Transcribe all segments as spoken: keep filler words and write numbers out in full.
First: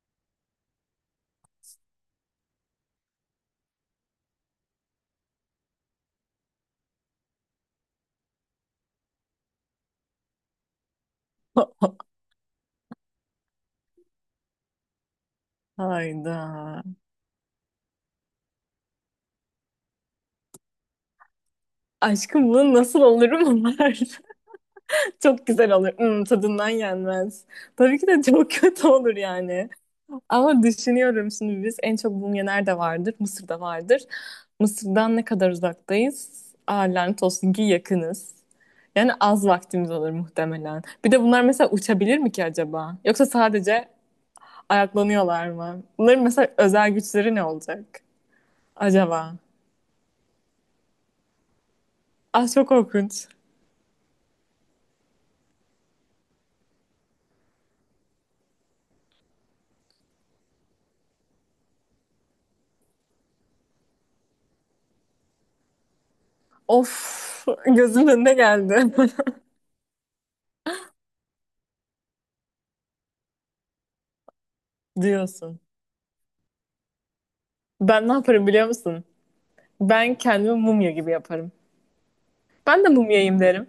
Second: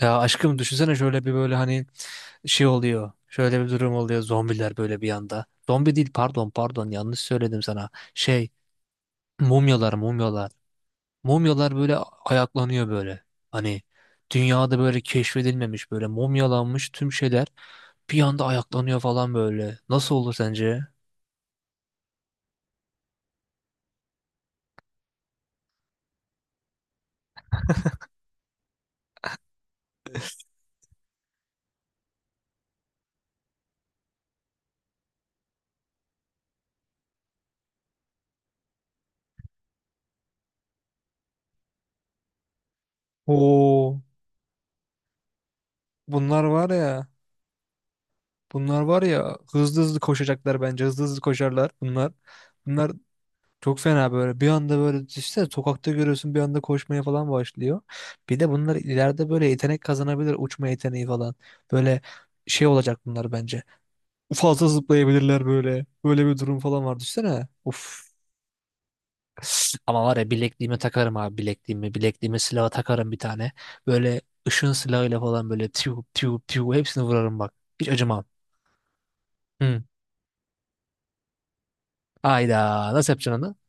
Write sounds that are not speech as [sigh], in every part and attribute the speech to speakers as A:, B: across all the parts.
A: Ya aşkım düşünsene şöyle bir böyle hani şey oluyor. Şöyle bir durum oluyor. Zombiler böyle bir anda. Zombi değil, pardon, pardon, yanlış söyledim sana. Şey, mumyalar, mumyalar. Mumyalar böyle
B: [laughs]
A: ayaklanıyor böyle. Hani dünyada böyle keşfedilmemiş böyle mumyalanmış
B: Hayda.
A: tüm şeyler bir anda ayaklanıyor falan böyle. Nasıl olur sence?
B: Aşkım bunu nasıl olurum var? [laughs] Çok güzel olur. Hmm, tadından yenmez. Tabii ki de çok [laughs] kötü olur yani. Ama düşünüyorum şimdi biz en çok mum nerede vardır? Mısır'da vardır. Mısır'dan ne kadar uzaktayız? Aa, lanet olsun ki yakınız. Yani az vaktimiz olur muhtemelen. Bir de bunlar mesela uçabilir mi ki acaba? Yoksa sadece
A: Oo,
B: ayaklanıyorlar mı? Bunların
A: bunlar
B: mesela
A: var
B: özel
A: ya.
B: güçleri ne olacak
A: Bunlar var
B: acaba?
A: ya, hızlı hızlı koşacaklar bence. Hızlı hızlı koşarlar bunlar.
B: Ah çok
A: Bunlar
B: korkunç.
A: Çok fena, böyle bir anda böyle işte sokakta görüyorsun, bir anda koşmaya falan başlıyor. Bir de bunlar ileride böyle yetenek kazanabilir, uçma yeteneği falan. Böyle şey olacak bunlar bence. Fazla zıplayabilirler böyle. Böyle bir durum falan var,
B: Of
A: düşünsene. Uf.
B: gözümün önüne geldi
A: Ama var ya, bilekliğime takarım abi, bilekliğimi. Bilekliğime silaha takarım bir tane. Böyle ışın
B: [laughs]
A: silahıyla falan
B: diyorsun.
A: böyle tiu tiu tiu hepsini vurarım bak. Hiç
B: Ben ne
A: acımam.
B: yaparım biliyor musun?
A: Hı.
B: Ben kendimi mumya gibi yaparım. Ben de
A: Ayda nasıl
B: mumyayım
A: yapacaksın onu?
B: derim.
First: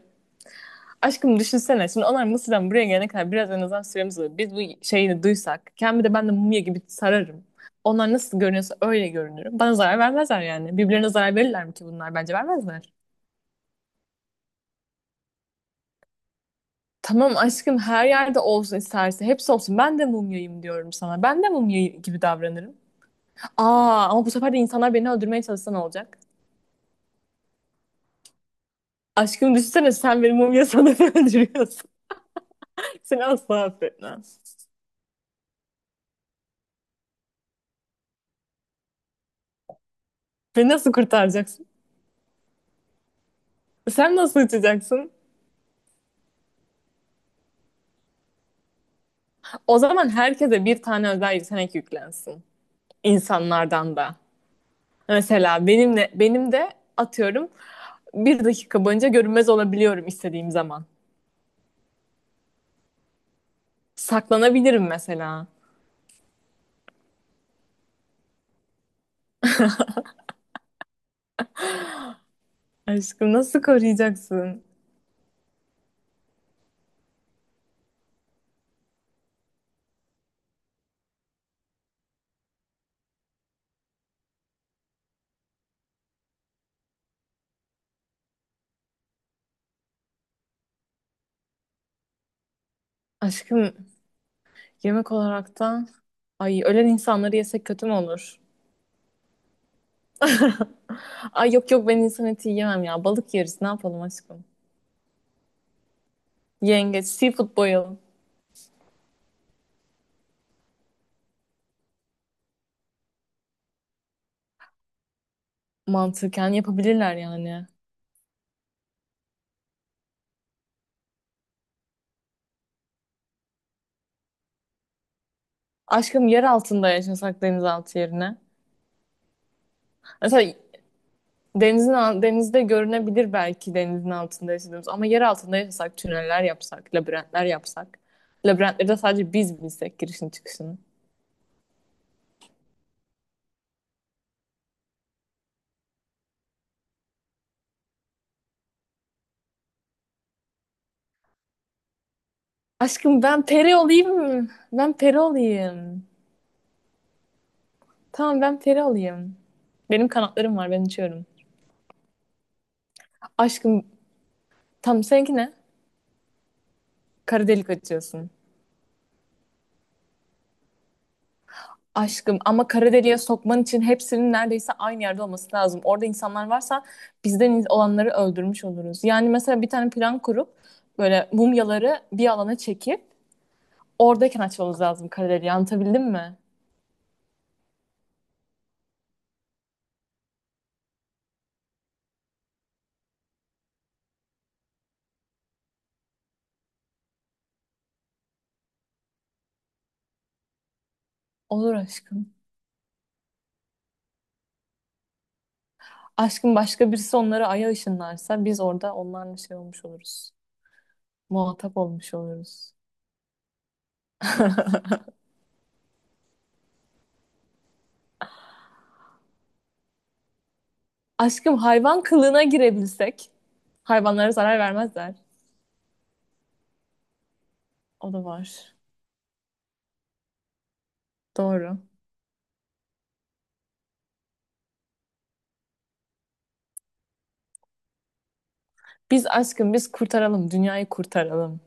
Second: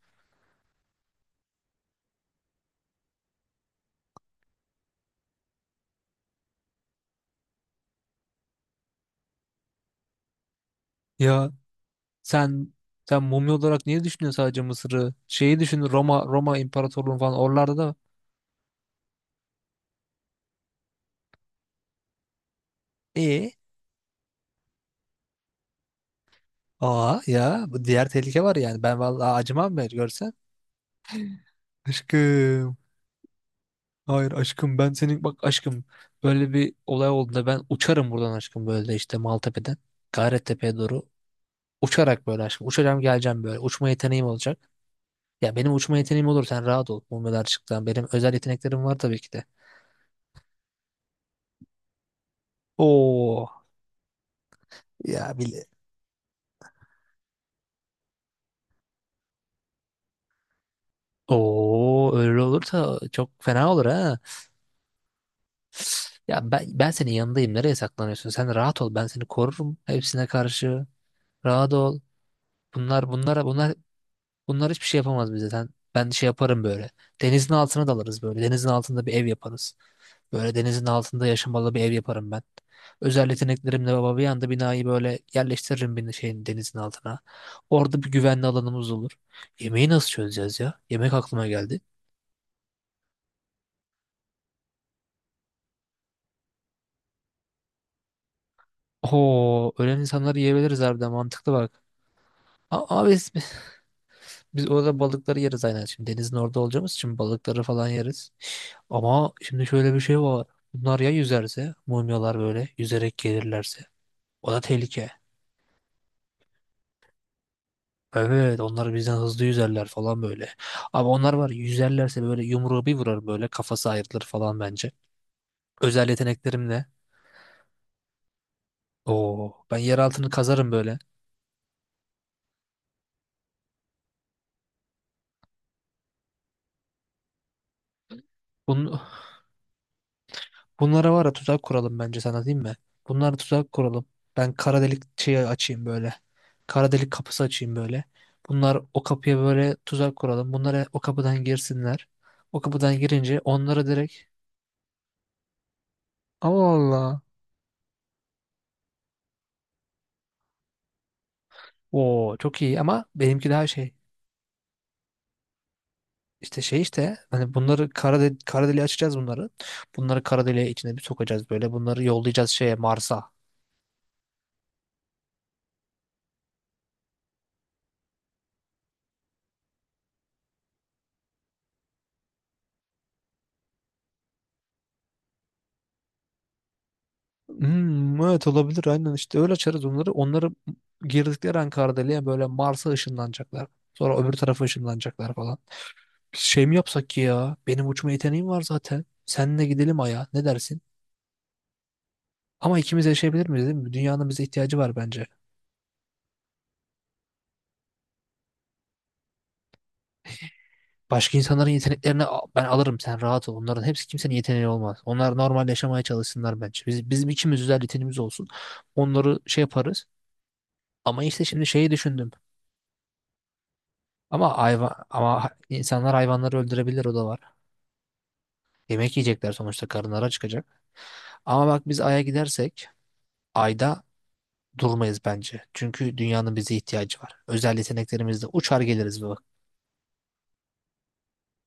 B: Aşkım düşünsene şimdi onlar Mısır'dan buraya gelene kadar biraz en azından süremiz olur. Biz bu şeyini duysak kendimi de ben de mumya gibi sararım. Onlar nasıl görünüyorsa öyle görünürüm. Bana zarar vermezler yani. Birbirlerine zarar
A: Ya
B: verirler mi ki bunlar? Bence
A: Sen
B: vermezler.
A: sen mumya olarak niye düşünüyorsun sadece Mısır'ı? Şeyi düşün, Roma, Roma İmparatorluğu
B: Tamam
A: falan, oralarda
B: aşkım
A: da.
B: her yerde olsun isterse hepsi olsun. Ben de mumyayım diyorum sana. Ben de mumya gibi davranırım.
A: E,
B: Aa ama bu sefer de insanlar beni öldürmeye çalışsa ne olacak?
A: aa, ya bu diğer tehlike var yani. Ben vallahi
B: Aşkım
A: acımam ben,
B: düşünsene sen
A: görsen.
B: benim mumya sanatı [laughs] öldürüyorsun.
A: Aşkım.
B: Seni asla affetmem.
A: Hayır aşkım, ben senin, bak aşkım, böyle bir olay olduğunda ben uçarım buradan aşkım, böyle işte Maltepe'den
B: Beni
A: Gayrettepe'ye
B: nasıl
A: doğru
B: kurtaracaksın?
A: uçarak, böyle aşkım uçacağım geleceğim, böyle uçma
B: Sen
A: yeteneğim
B: nasıl
A: olacak.
B: uçacaksın?
A: Ya benim uçma yeteneğim olur, sen rahat ol, mumyalar çıktı, benim özel yeteneklerim var tabii ki de.
B: O zaman herkese bir tane özel yetenek yüklensin.
A: Oo
B: İnsanlardan da.
A: ya bil
B: Mesela benimle, benim de atıyorum bir dakika boyunca görünmez olabiliyorum istediğim zaman.
A: Oo, öyle olursa çok fena olur ha.
B: Saklanabilirim mesela.
A: Ya ben, ben senin yanındayım. Nereye saklanıyorsun? Sen rahat ol. Ben seni korurum hepsine karşı. Rahat ol. Bunlar
B: Aşkım
A: bunlara
B: nasıl
A: bunlar
B: koruyacaksın?
A: bunlar hiçbir şey yapamaz bize. Sen, ben şey yaparım böyle. Denizin altına dalarız böyle. Denizin altında bir ev yaparız. Böyle denizin altında yaşamalı bir ev yaparım ben. Özel yeteneklerimle baba, bir anda binayı böyle yerleştiririm bir şeyin, denizin altına. Orada bir güvenli alanımız olur. Yemeği nasıl çözeceğiz ya? Yemek aklıma geldi.
B: Aşkım yemek olarak da ay ölen insanları yesek kötü mü olur?
A: Oo, ölen insanları yiyebiliriz, harbiden
B: Ay
A: mantıklı
B: yok
A: bak.
B: yok ben insan eti yiyemem
A: A-
B: ya.
A: Ama biz,
B: Balık yeriz ne yapalım aşkım?
A: biz orada balıkları yeriz aynen. Şimdi denizin orada olacağımız
B: Yengeç,
A: için
B: seafood
A: balıkları falan
B: boyalı
A: yeriz. Ama şimdi şöyle bir şey var. Bunlar ya yüzerse, mumyalar böyle yüzerek gelirlerse. O da tehlike.
B: mantıken yapabilirler yani.
A: Evet, onlar bizden hızlı yüzerler falan böyle. Ama onlar var ya, yüzerlerse böyle yumruğu bir vurar, böyle kafası ayrılır falan bence. Özel
B: Aşkım yer
A: yeteneklerimle.
B: altında yaşasak denizaltı yerine.
A: Oo, ben yer altını
B: Mesela
A: kazarım böyle.
B: denizin al- denizde görünebilir belki denizin altında yaşadığımız ama yer altında yaşasak tüneller yapsak, labirentler yapsak. Labirentleri de
A: Bunun
B: sadece biz bilsek girişini çıkışını.
A: Bunlara var ya tuzak kuralım bence, sana değil mi? Bunlara tuzak kuralım. Ben kara delik şeyi açayım böyle. Kara delik kapısı açayım böyle. Bunlar o kapıya, böyle tuzak kuralım. Bunlara, o kapıdan girsinler. O kapıdan
B: Aşkım
A: girince
B: ben peri
A: onlara direkt.
B: olayım mı? Ben peri olayım.
A: Allah Allah.
B: Tamam ben peri olayım. Benim kanatlarım var ben uçuyorum.
A: Oo çok iyi, ama benimki daha
B: Aşkım
A: şey.
B: tam seninki ne?
A: İşte şey, işte
B: Kara
A: hani
B: delik
A: bunları kara,
B: açıyorsun.
A: de kara deliğe açacağız bunları. Bunları kara deliğe içine bir sokacağız böyle. Bunları
B: Aşkım
A: yollayacağız
B: ama
A: şeye,
B: kara deliğe
A: Mars'a.
B: sokman için hepsinin neredeyse aynı yerde olması lazım. Orada insanlar varsa bizden iz- olanları öldürmüş oluruz. Yani mesela bir tane plan kurup böyle mumyaları bir alana çekip oradayken açmamız lazım kara deliği. Anlatabildim mi?
A: Hmm, evet olabilir, aynen işte öyle açarız onları. Onları girdikleri an Kardeli'ye, böyle Mars'a ışınlanacaklar. Sonra öbür tarafa ışınlanacaklar falan. Biz şey mi yapsak ki ya? Benim uçma yeteneğim var zaten. Seninle gidelim Ay'a, ne dersin?
B: Olur aşkım.
A: Ama ikimiz yaşayabilir miyiz, değil mi? Dünyanın bize ihtiyacı var bence.
B: Aşkım başka birisi onları aya ışınlarsa biz orada onlarla şey olmuş oluruz.
A: Başka insanların
B: Muhatap olmuş
A: yeteneklerini a- ben
B: oluruz.
A: alırım, sen rahat ol. Onların hepsi, kimsenin
B: [laughs]
A: yeteneği olmaz. Onlar normal yaşamaya çalışsınlar bence. Biz, bizim ikimiz özel yeteneğimiz olsun. Onları şey yaparız. Ama işte
B: Aşkım
A: şimdi şeyi
B: hayvan
A: düşündüm.
B: kılığına girebilsek hayvanlara
A: Ama
B: zarar
A: hayvan,
B: vermezler.
A: ama insanlar hayvanları öldürebilir, o da var.
B: O da var.
A: Yemek yiyecekler sonuçta, karınlara çıkacak. Ama
B: Doğru.
A: bak, biz Ay'a gidersek Ay'da durmayız bence. Çünkü dünyanın bize ihtiyacı var. Özel yeteneklerimizle uçar geliriz
B: Biz
A: bak.
B: aşkım biz kurtaralım, dünyayı kurtaralım.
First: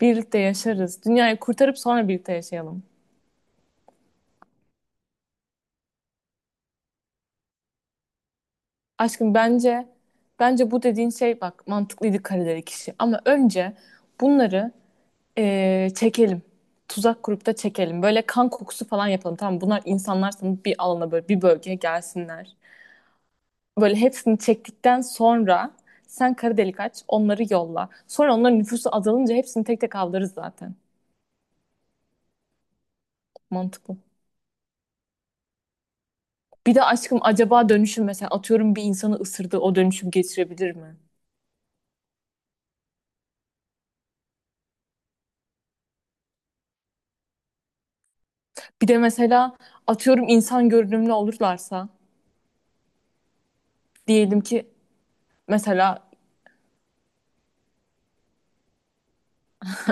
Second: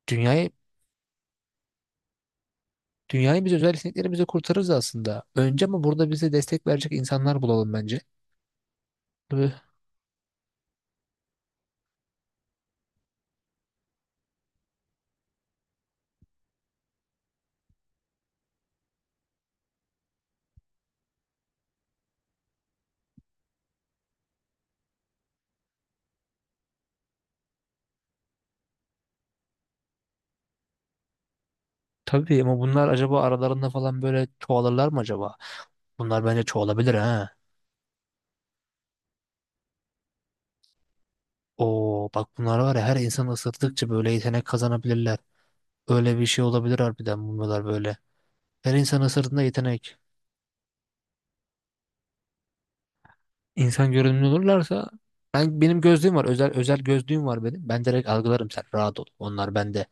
B: Birlikte
A: Dünyayı
B: yaşarız. Dünyayı kurtarıp sonra birlikte yaşayalım.
A: dünyayı biz özel yeteneklerimizle kurtarırız aslında. Önce ama burada bize destek verecek insanlar bulalım bence.
B: Aşkım
A: Tabii,
B: bence bence bu dediğin şey bak mantıklıydı kareleri kişi. Ama önce bunları eee, çekelim. Tuzak kurup da çekelim. Böyle kan kokusu falan yapalım. Tamam bunlar insanlar sanıp bir alana böyle bir bölgeye gelsinler. Böyle hepsini çektikten sonra sen kara delik aç onları yolla. Sonra onların nüfusu azalınca hepsini tek tek avlarız zaten.
A: tabii ama bunlar acaba aralarında
B: Mantıklı.
A: falan böyle çoğalırlar mı acaba? Bunlar bence
B: Bir de
A: çoğalabilir
B: aşkım
A: ha.
B: acaba dönüşüm mesela atıyorum bir insanı ısırdı o dönüşüm geçirebilir mi?
A: Oo bak, bunlar var ya, her insanı ısırttıkça böyle yetenek kazanabilirler. Öyle bir şey olabilir harbiden, bunlar böyle. Her
B: Bir de
A: insanı ısırdığında
B: mesela
A: yetenek.
B: atıyorum insan görünümlü olurlarsa
A: İnsan görünümlü
B: diyelim ki
A: olurlarsa, ben, benim
B: mesela
A: gözlüğüm var. Özel, özel gözlüğüm var benim. Ben direkt algılarım, sen rahat ol. Onlar bende.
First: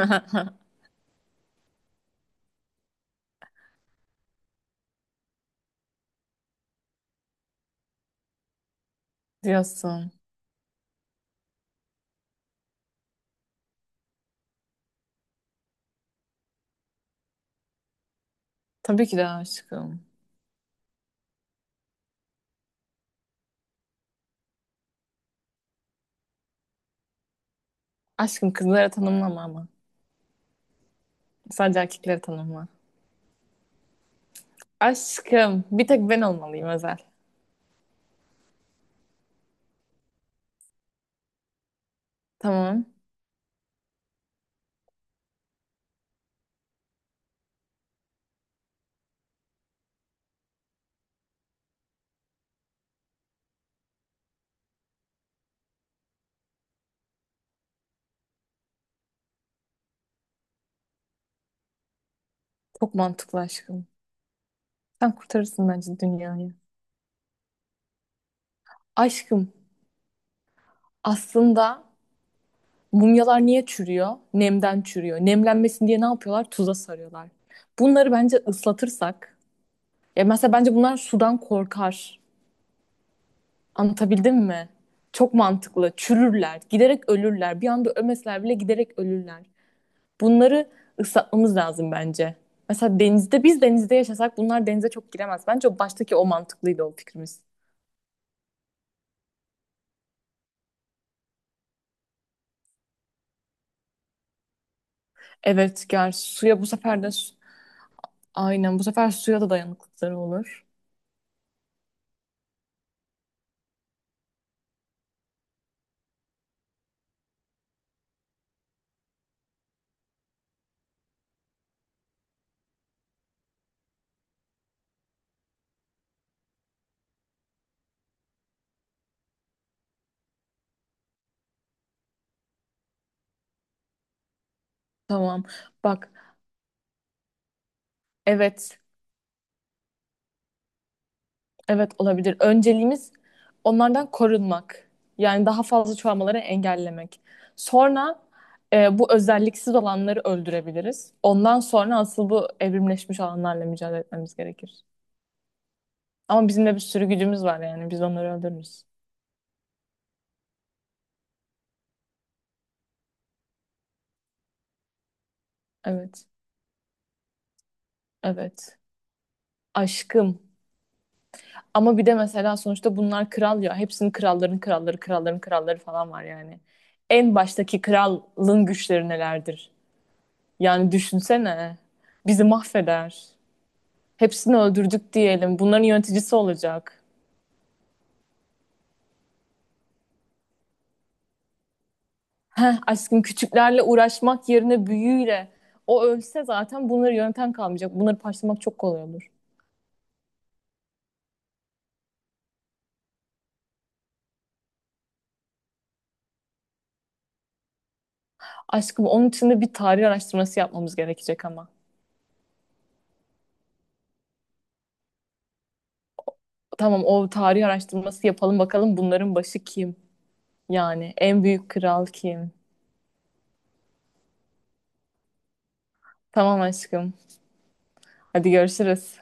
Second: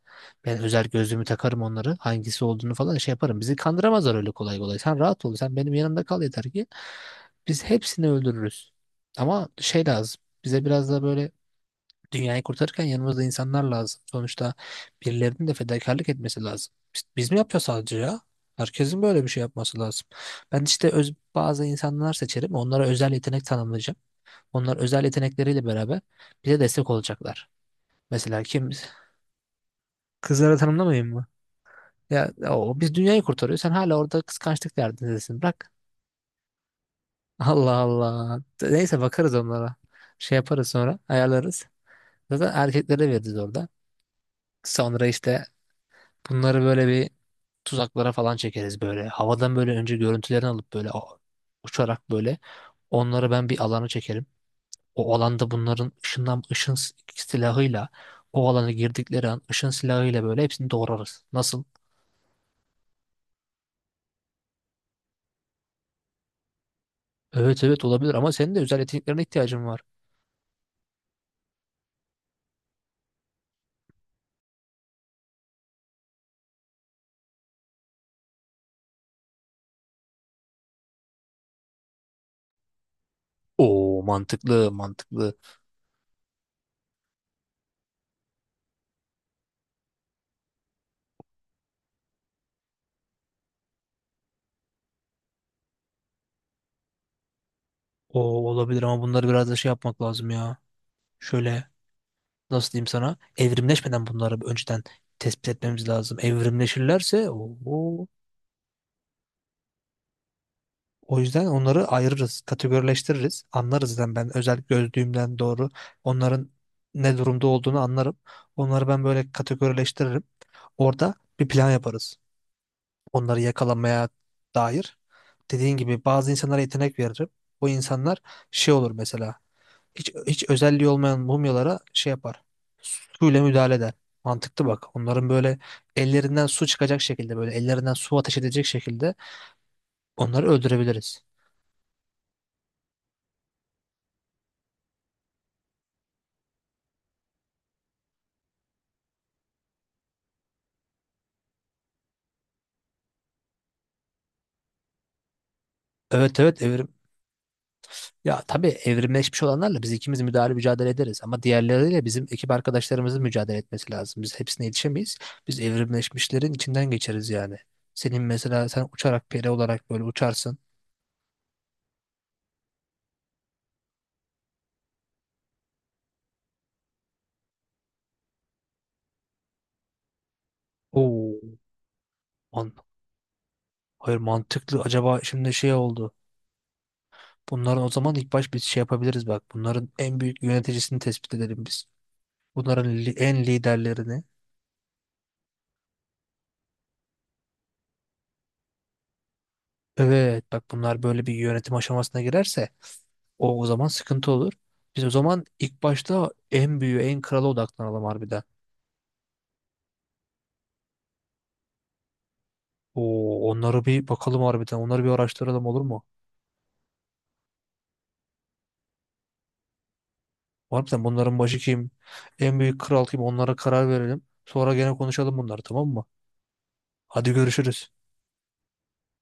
A: Ben özel gözlüğümü takarım onları. Hangisi olduğunu falan şey yaparım. Bizi kandıramazlar öyle kolay kolay. Sen rahat ol. Sen benim yanımda kal yeter ki biz hepsini öldürürüz. Ama şey
B: diyorsun.
A: lazım. Bize biraz da böyle dünyayı kurtarırken yanımızda insanlar lazım. Sonuçta birilerinin de fedakarlık etmesi lazım. Biz, biz mi yapıyoruz sadece ya? Herkesin
B: Tabii ki
A: böyle
B: de
A: bir şey yapması
B: aşkım.
A: lazım. Ben işte öz, bazı insanlar seçerim. Onlara özel yetenek tanımlayacağım. Onlar özel yetenekleriyle beraber bize destek olacaklar. Mesela
B: Aşkım
A: kim
B: kızlara tanımlama ama.
A: Kızları tanımlamayayım mı?
B: Sadece erkeklere
A: Ya
B: tanımla.
A: o, biz dünyayı kurtarıyoruz. Sen hala orada kıskançlık derdindesin.
B: Aşkım
A: Bırak.
B: bir tek ben olmalıyım özel.
A: [laughs] Allah Allah. Neyse, bakarız onlara. Şey yaparız, sonra ayarlarız. Zaten
B: Tamam.
A: erkeklere veririz orada. Sonra işte bunları böyle bir tuzaklara falan çekeriz böyle. Havadan böyle önce görüntülerini alıp böyle o- uçarak böyle onları ben bir alana çekerim. O alanda bunların ışından ışın s- silahıyla, o alana girdikleri an ışın silahıyla böyle hepsini doğrarız. Nasıl?
B: Çok mantıklı aşkım. Sen kurtarırsın bence dünyayı.
A: Evet evet, olabilir ama senin de özel yeteneklerine
B: Aşkım
A: ihtiyacın var.
B: aslında mumyalar niye çürüyor? Nemden çürüyor. Nemlenmesin diye ne yapıyorlar? Tuza sarıyorlar. Bunları bence ıslatırsak, ya mesela bence bunlar sudan korkar.
A: Oo
B: Anlatabildim mi?
A: mantıklı, mantıklı.
B: Çok mantıklı. Çürürler, giderek ölürler. Bir anda ölmeseler bile giderek ölürler. Bunları ıslatmamız lazım bence. Mesela denizde, biz denizde yaşasak bunlar denize çok giremez. Bence baştaki o mantıklıydı o fikrimiz.
A: Oo olabilir, ama bunları biraz da şey yapmak lazım ya. Şöyle, nasıl diyeyim sana? Evrimleşmeden bunları önceden tespit
B: Evet,
A: etmemiz
B: gel
A: lazım.
B: suya bu sefer de...
A: Evrimleşirlerse o.
B: Aynen, bu sefer suya da dayanıklılıkları olur.
A: O yüzden onları ayırırız, kategorileştiririz, anlarız. Yani ben özel gözlüğümden doğru onların ne durumda olduğunu anlarım. Onları ben böyle kategorileştiririm. Orada bir plan yaparız. Onları yakalamaya dair. Dediğin gibi bazı insanlara yetenek veririm. Bu insanlar şey olur mesela. Hiç, hiç özelliği olmayan mumyalara şey yapar. Suyla müdahale eder. Mantıklı bak. Onların
B: Tamam.
A: böyle
B: Bak,
A: ellerinden su çıkacak şekilde, böyle ellerinden su ateş edecek
B: evet.
A: şekilde onları öldürebiliriz.
B: Evet olabilir. Önceliğimiz onlardan korunmak. Yani daha fazla çoğalmaları engellemek. Sonra e, bu özelliksiz olanları öldürebiliriz. Ondan sonra asıl bu evrimleşmiş olanlarla mücadele etmemiz gerekir.
A: Evet
B: Ama
A: evet,
B: bizim de bir
A: Evrim.
B: sürü gücümüz var yani. Biz onları
A: Ya tabii,
B: öldürürüz.
A: evrimleşmiş olanlarla biz ikimiz müdahale, mücadele ederiz, ama diğerleriyle bizim ekip arkadaşlarımızın mücadele etmesi lazım. Biz hepsine yetişemeyiz. Biz
B: Evet.
A: evrimleşmişlerin içinden geçeriz yani. Senin mesela,
B: Evet.
A: sen uçarak, peri olarak böyle
B: Aşkım.
A: uçarsın.
B: Ama bir de mesela sonuçta bunlar kral ya. Hepsinin kralların kralları, kralların kralları falan var yani. En baştaki kralın güçleri nelerdir? Yani
A: Oo,
B: düşünsene. Bizi
A: man
B: mahveder.
A: hayır
B: Hepsini
A: mantıklı.
B: öldürdük
A: Acaba şimdi
B: diyelim.
A: şey
B: Bunların
A: oldu.
B: yöneticisi olacak.
A: Bunların o zaman ilk baş biz şey yapabiliriz bak. Bunların en büyük yöneticisini tespit edelim biz.
B: Heh,
A: Bunların li-
B: aşkım
A: en
B: küçüklerle
A: liderlerini.
B: uğraşmak yerine büyüğüyle. O ölse zaten bunları yöneten kalmayacak. Bunları parçalamak çok kolay olur.
A: Evet bak, bunlar böyle bir yönetim aşamasına girerse O, o zaman sıkıntı olur. Biz o zaman ilk başta en büyüğü, en krala odaklanalım harbiden.
B: Aşkım onun için de bir tarih araştırması yapmamız gerekecek ama.
A: Oo, onları bir bakalım harbiden. Onları bir araştıralım, olur mu?
B: Tamam o tarih araştırması yapalım bakalım bunların başı kim?
A: Harbiden
B: Yani
A: bunların
B: en
A: başı
B: büyük
A: kim?
B: kral kim?
A: En büyük kral kim? Onlara karar verelim. Sonra gene konuşalım bunları, tamam mı?
B: Tamam aşkım.
A: Hadi görüşürüz.
B: Hadi görüşürüz.